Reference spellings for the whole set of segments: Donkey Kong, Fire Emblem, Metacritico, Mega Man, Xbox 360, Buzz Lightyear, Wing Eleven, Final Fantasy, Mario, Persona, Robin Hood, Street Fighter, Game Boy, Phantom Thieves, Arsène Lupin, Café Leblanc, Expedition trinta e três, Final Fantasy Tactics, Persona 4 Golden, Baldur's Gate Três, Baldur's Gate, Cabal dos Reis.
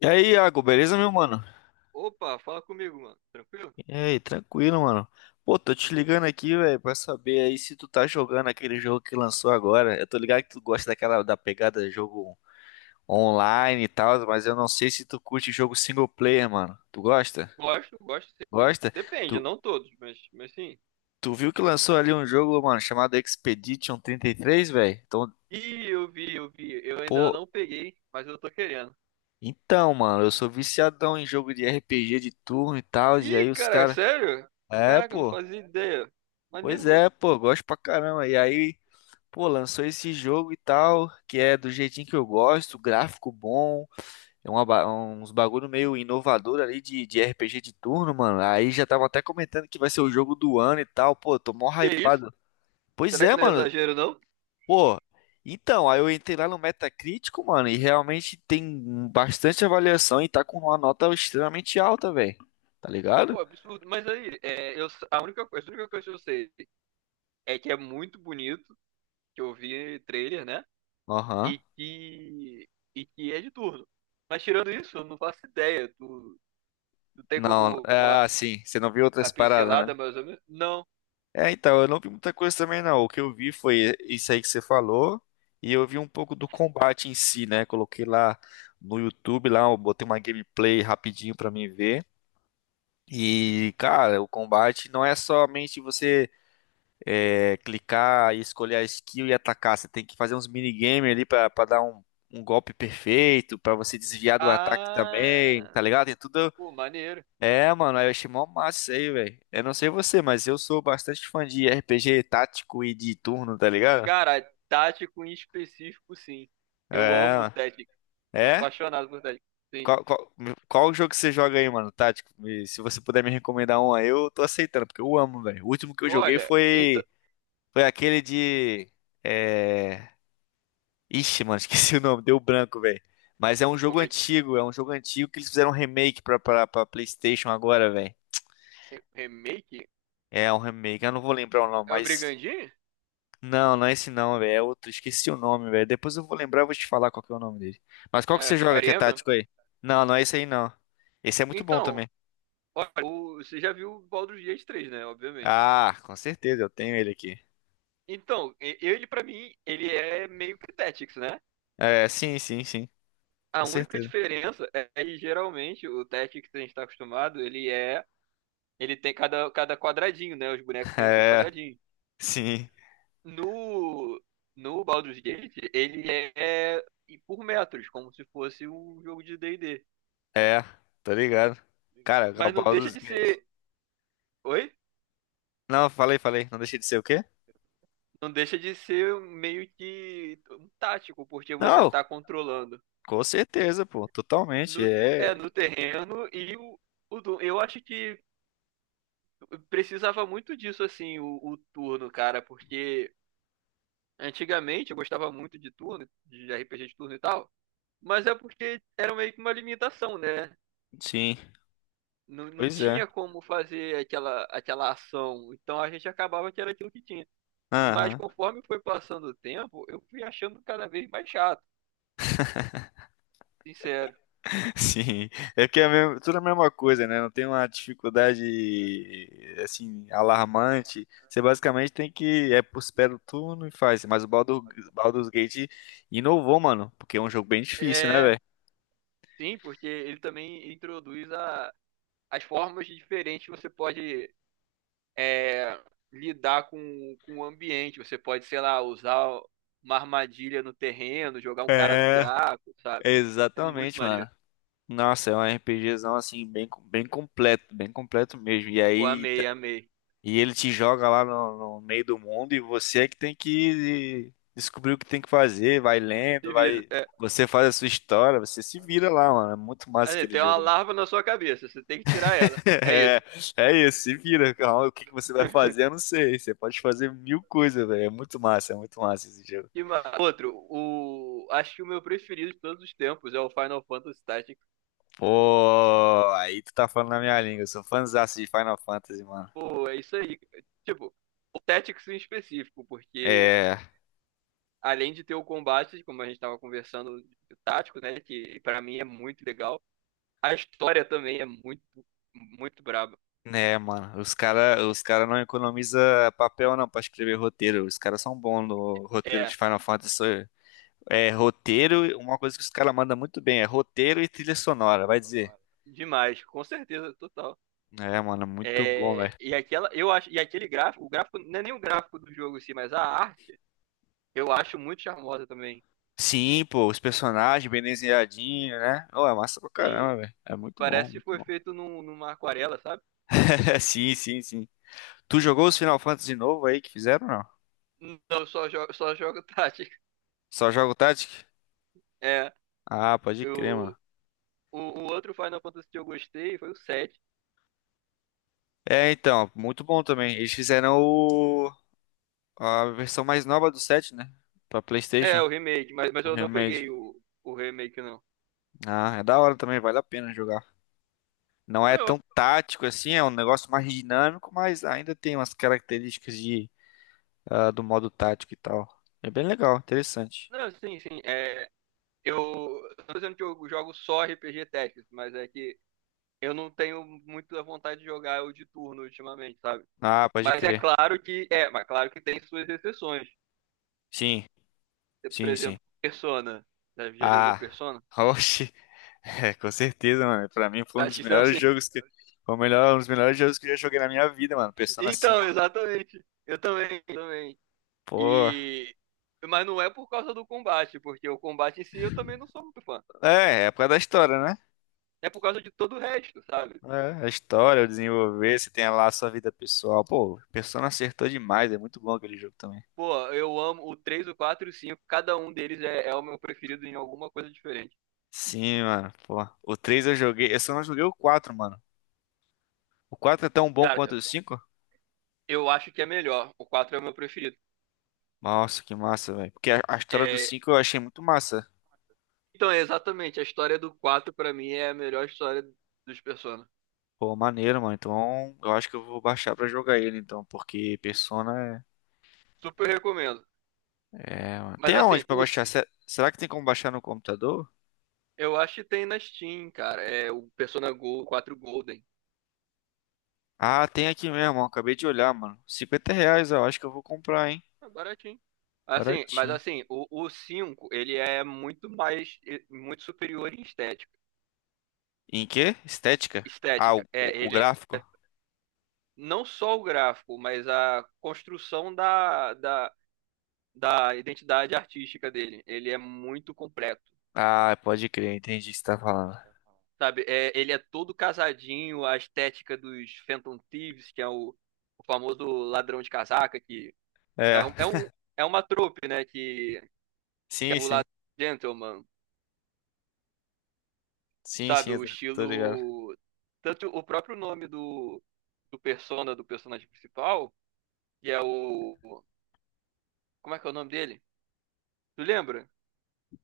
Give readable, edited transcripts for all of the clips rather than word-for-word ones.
E aí, Iago, beleza, meu mano? Opa, fala comigo, mano. Tranquilo? E aí, tranquilo, mano. Pô, tô te ligando aqui, velho, pra saber aí se tu tá jogando aquele jogo que lançou agora. Eu tô ligado que tu gosta daquela da pegada de jogo online e tal, mas eu não sei se tu curte jogo single player, mano. Tu gosta? Gosto, gosto sim. Gosta? Depende, Tu, não todos, mas sim. tu viu que lançou ali um jogo, mano, chamado Expedition 33, velho? Então, Ih, eu vi, eu vi. Eu ainda pô, não peguei, mas eu tô querendo. então, mano, eu sou viciadão em jogo de RPG de turno e tal, e Ih, aí os cara, caras. sério? É, Caraca, eu não pô. fazia ideia. Maneiro, Pois mano. é, pô, gosto pra caramba. E aí. Pô, lançou esse jogo e tal, que é do jeitinho que eu gosto, gráfico bom, é uma uns bagulho meio inovador ali de RPG de turno, mano. Aí já tava até comentando que vai ser o jogo do ano e tal, pô, tô mó Que isso? hypado. Pois Será é, que não é mano, exagero, não? pô. Então, aí eu entrei lá no Metacritico, mano, e realmente tem bastante avaliação e tá com uma nota extremamente alta, velho. Tá ligado? Pô, absurdo. Mas aí, a única coisa que eu sei é que é muito bonito, que eu vi trailer, né? Aham. E que, e que é de turno. Mas tirando isso, eu não faço ideia. Tu tem Não, como. é assim, você não viu A outras paradas, pincelada, né? mais ou menos? Não. É, então, eu não vi muita coisa também, não. O que eu vi foi isso aí que você falou, e eu vi um pouco do combate em si, né? Coloquei lá no YouTube, lá, eu botei uma gameplay rapidinho pra mim ver. E, cara, o combate não é somente você é, clicar e escolher a skill e atacar. Você tem que fazer uns minigame ali pra dar um golpe perfeito, pra você desviar do ataque também, Ah, tá ligado? Tem tudo pô, maneiro. é, mano, eu achei mó massa isso aí, velho. Eu não sei você, mas eu sou bastante fã de RPG tático e de turno, tá ligado? Cara, tático em específico, sim. Eu É, amo mano. técnico. Sou É? apaixonado por técnico, sim. Qual, qual, qual jogo que você joga aí, mano, tático? Me- Se você puder me recomendar um aí, eu tô aceitando, porque eu amo, velho. O último que eu joguei Olha, então. foi aquele de... É... Ixi, mano, esqueci o nome, deu branco, velho. Mas é um jogo Como é que. antigo, é um jogo antigo que eles fizeram um remake pra PlayStation agora, velho. É? Remake? É um remake, eu não vou lembrar o nome, É o mas... Brigandinho? Não, não é esse não, velho. É outro. Esqueci o nome, velho. Depois eu vou lembrar e vou te falar qual que é o nome dele. Mas qual que É, você joga que Fire é Emblem? tático aí? Não, não é esse aí não. Esse é muito bom Então, também. olha, você já viu o Baldur's Gate 3, né? Obviamente. Ah, com certeza, eu tenho ele aqui. Então, ele pra mim, ele é meio que Tactics, né? É, sim, sim, sim. A Com única certeza. diferença é que geralmente o Tactics que a gente tá acostumado, ele é. Ele tem cada quadradinho, né? Os bonecos têm os seus É, quadradinhos. sim. No, no Baldur's Gate, ele é e por metros, como se fosse um jogo de D&D. É, tô ligado. Ligado. Cara, Mas não Cabal deixa dos de Reis. ser. Oi? Não, falei, falei. Não deixei de ser o quê? Não deixa de ser meio que um tático, porque você Não, tá controlando com certeza, pô. Totalmente. no, É. no terreno e eu acho que precisava muito disso, assim, o turno, cara, porque antigamente eu gostava muito de turno, de RPG de turno e tal. Mas é porque era meio que uma limitação, né? Sim. Não, não Pois é. tinha como fazer aquela ação. Então a gente acabava que era aquilo que tinha. Mas Aham. conforme foi passando o tempo, eu fui achando cada vez mais chato, sincero. Sim, é porque é mesmo- tudo é a mesma coisa, né? Não tem uma dificuldade assim alarmante. Você basicamente tem que é por pé do turno e faz. Mas o Baldur's Gate inovou, mano, porque é um jogo bem difícil, né, É, velho? sim, porque ele também introduz as formas diferentes que você pode, é, lidar com o ambiente. Você pode, sei lá, usar uma armadilha no terreno, jogar um cara no É, buraco, sabe? É muito exatamente, mano. maneiro. Nossa, é um RPGzão assim bem bem completo mesmo. E Pô, aí. amei, amei. E ele te joga lá no meio do mundo e você é que tem que descobrir o que tem que fazer, vai lendo, Se vira. vai. É, Você faz a sua história, você se vira lá, mano. É muito massa assim, aquele tem uma jogo. larva na sua cabeça, você tem que tirar ela. É isso. É, é isso, se vira, calma. O que que você vai fazer? Eu não sei. Você pode fazer mil coisas, velho. É muito massa esse jogo. E outro, o... acho que o meu preferido de todos os tempos é o Final Fantasy Tactics. Pô, aí tu tá falando na minha língua. Eu sou fãzaço de Final Fantasy, mano. Pô, é isso aí. Tipo, o Tactics em específico, porque É. além de ter o combate, como a gente tava conversando, o tático, né, que pra mim é muito legal, a história também é muito, muito braba. É, mano, os cara não economiza papel não pra escrever roteiro. Os caras são bons no roteiro É, de Final Fantasy. É, roteiro, uma coisa que os caras mandam muito bem é roteiro e trilha sonora, vai dizer. demais, com certeza, total. É, mano, muito bom, É, velho. e aquela, eu acho, e aquele gráfico, o gráfico não é nem o gráfico do jogo em si, mas a arte, eu acho muito charmosa também. Sim, pô, os personagens bem desenhadinhos, né? Oh, é massa pra Sim, caramba, velho. É muito bom, parece que muito foi bom. feito numa aquarela, sabe? Sim, sim, sim. Tu jogou os Final Fantasy novo aí que fizeram, ou não? Não, só jogo tática. Só joga o Tactic? É, Ah, pode crer, eu, mano. o outro Final Fantasy que eu gostei foi o 7. É, então, muito bom também. Eles Bom também. fizeram o. A versão mais nova do 7, né? Pra É, PlayStation, o remake, mas o eu não remake. peguei o remake, não. Ah, é da hora também, vale a pena jogar. Não é Eu, tão tático assim, é um negócio mais dinâmico, mas ainda tem umas características de, ah, do modo tático e tal. É bem legal, interessante. não, sim, sim. É, eu tô dizendo que eu jogo só RPG Tactics, mas é que eu não tenho muito a vontade de jogar o de turno ultimamente, sabe? Ah, pode Mas é crer. claro que é, mas claro que tem suas exceções. Sim, Por sim, sim. exemplo, Persona. Já, já jogou Ah, Persona? oxe, é, com certeza, mano. Pra mim foi um dos Acho que melhores sim. jogos que. Foi o melhor, um dos melhores jogos que eu já joguei na minha vida, mano. Persona 5. Então, exatamente. Eu também, eu também. Pô. E mas não é por causa do combate, porque o combate em si eu também não sou muito fã. É, é por causa da história, né? É por causa de todo o resto, sabe? É, a história, o desenvolver, você tem lá a sua vida pessoal. Pô, o Persona acertou demais, é muito bom aquele jogo também. Pô, eu amo o 3, o 4 e o 5 cada um deles é, é o meu preferido em alguma coisa diferente. Sim, mano, pô. O 3 eu joguei, eu só não joguei o quatro, mano. O 4 é tão bom Cara, quanto eu o cinco. eu acho que é melhor. O 4 é o meu preferido. Nossa, que massa, velho. Porque a história do É. 5 eu achei muito massa. Então, é exatamente, a história do 4 pra mim é a melhor história dos Persona. Pô, maneiro, mano. Então, eu acho que eu vou baixar pra jogar ele, então, porque Persona Super recomendo. é... é, mano. Tem Mas assim, aonde pra baixar? Se- Será que tem como baixar no computador? eu acho que tem na Steam, cara. É o Persona Go 4 Golden. Ah, tem aqui mesmo, ó. Acabei de olhar, mano. R$ 50, eu acho que eu vou comprar, hein. É baratinho. Assim, mas Baratinho. assim, o 5, ele é muito mais, muito superior em estética. Em quê? Estética? Ah, Estética. É, o ele gráfico? é não só o gráfico, mas a construção da identidade artística dele. Ele é muito completo. Ah, pode crer, entendi o que você tá falando. Sabe, é, ele é todo casadinho, a estética dos Phantom Thieves, que é o famoso ladrão de casaca, que É, é, um, é, um, é uma trope, né? Que é sim, o sim. ladrão gentleman, Sim, sim, sabe? eu O tô ligado. estilo. Tanto o próprio nome do persona, do personagem principal, que é o. Como é que é o nome dele? Tu lembra?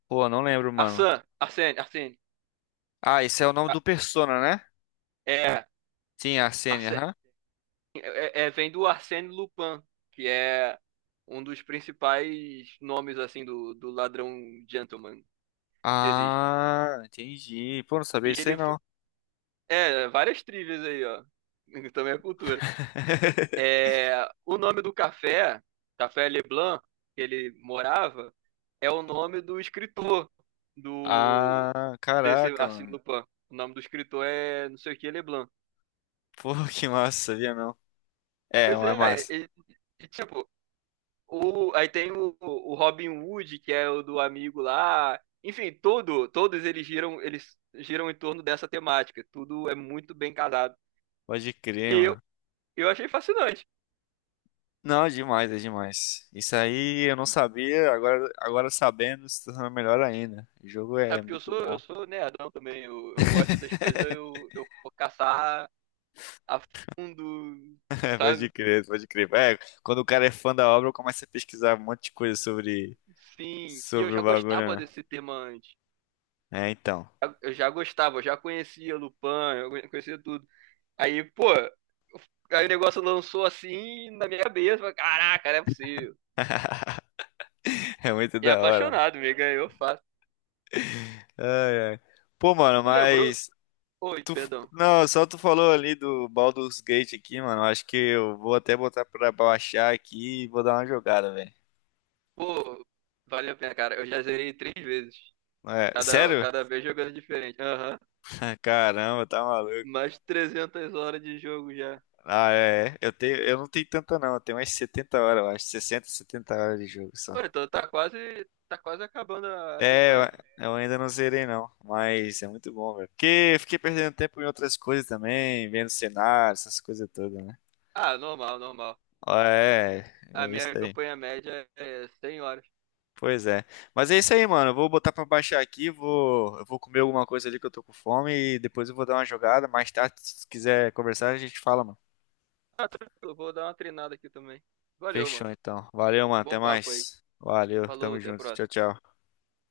Pô, não lembro, mano. Arsene, Arsene, Arsene. Ah, esse é o nome A-. do Persona, né? É. Sim, a Sene, aham. Vem do Arsène Lupin, que é um dos principais nomes assim do ladrão gentleman que existe. Ah, entendi. Pô, não E sabia disso aí ele foi, não. é, várias trivias aí, ó. Também é cultura. É, o nome do café, Café Leblanc, que ele morava, é o nome do escritor do Ah, desse caraca, Arsène mano. Lupin. O nome do escritor é não sei o que Leblanc. Pô, que massa, sabia não? É, Pois é é, massa. e tipo. O, aí tem o Robin Hood, que é o do amigo lá. Enfim, todos eles giram em torno dessa temática. Tudo é muito bem casado. Pode E crer, mano. eu achei fascinante. Não, é demais, é demais. Isso aí eu não sabia, agora, agora sabendo, se torna melhor ainda. O jogo Sabe, é porque muito bom. eu sou nerdão também. Eu gosto das coisas, eu vou caçar a fundo, Pode sabe? crer, pode crer. É, quando o cara é fã da obra, começa a pesquisar um monte de coisa sobre, Sim. E eu sobre já o bagulho, gostava né? desse tema antes. É, então. Eu já gostava, eu já conhecia Lupin, eu conhecia tudo. Aí, pô, aí o negócio lançou assim na minha cabeça. Falei, caraca, não é possível. É muito E da hora, mano. apaixonado, me ganhou fácil. Ai, ai. Pô, mano, Não lembrou? mas Oi, tu, perdão. não, só tu falou ali do Baldur's Gate aqui, mano. Acho que eu vou até botar pra baixar aqui e vou dar uma jogada, velho. Pô, valeu a pena, cara. Eu já zerei três vezes. É, Cada, sério? cada vez jogando diferente. Aham. Caramba, tá maluco. Mais 300 horas de jogo já. Ah, é. É. Eu tenho, eu não tenho tanta não, eu tenho umas 70 horas, eu acho, 60, 70 horas de jogo Pô, só. então tá quase acabando a É, eu campanha. eu ainda não zerei não, mas é muito bom, velho. Porque fiquei perdendo tempo em outras coisas também, vendo cenário, essas coisas todas, né? Ah, normal, normal. Ó, é, é A minha isso aí. campanha média é 100 horas. Pois é. Mas é isso aí, mano. Eu vou botar pra baixar aqui, eu vou comer alguma coisa ali que eu tô com fome e depois eu vou dar uma jogada. Mais tarde, se quiser conversar, a gente fala, mano. Ah, tranquilo, vou dar uma treinada aqui também. Valeu, Fechou mano. então. Valeu, mano. Até Bom papo aí. mais. Valeu, Falou, tamo até a junto. Tchau, próxima. tchau.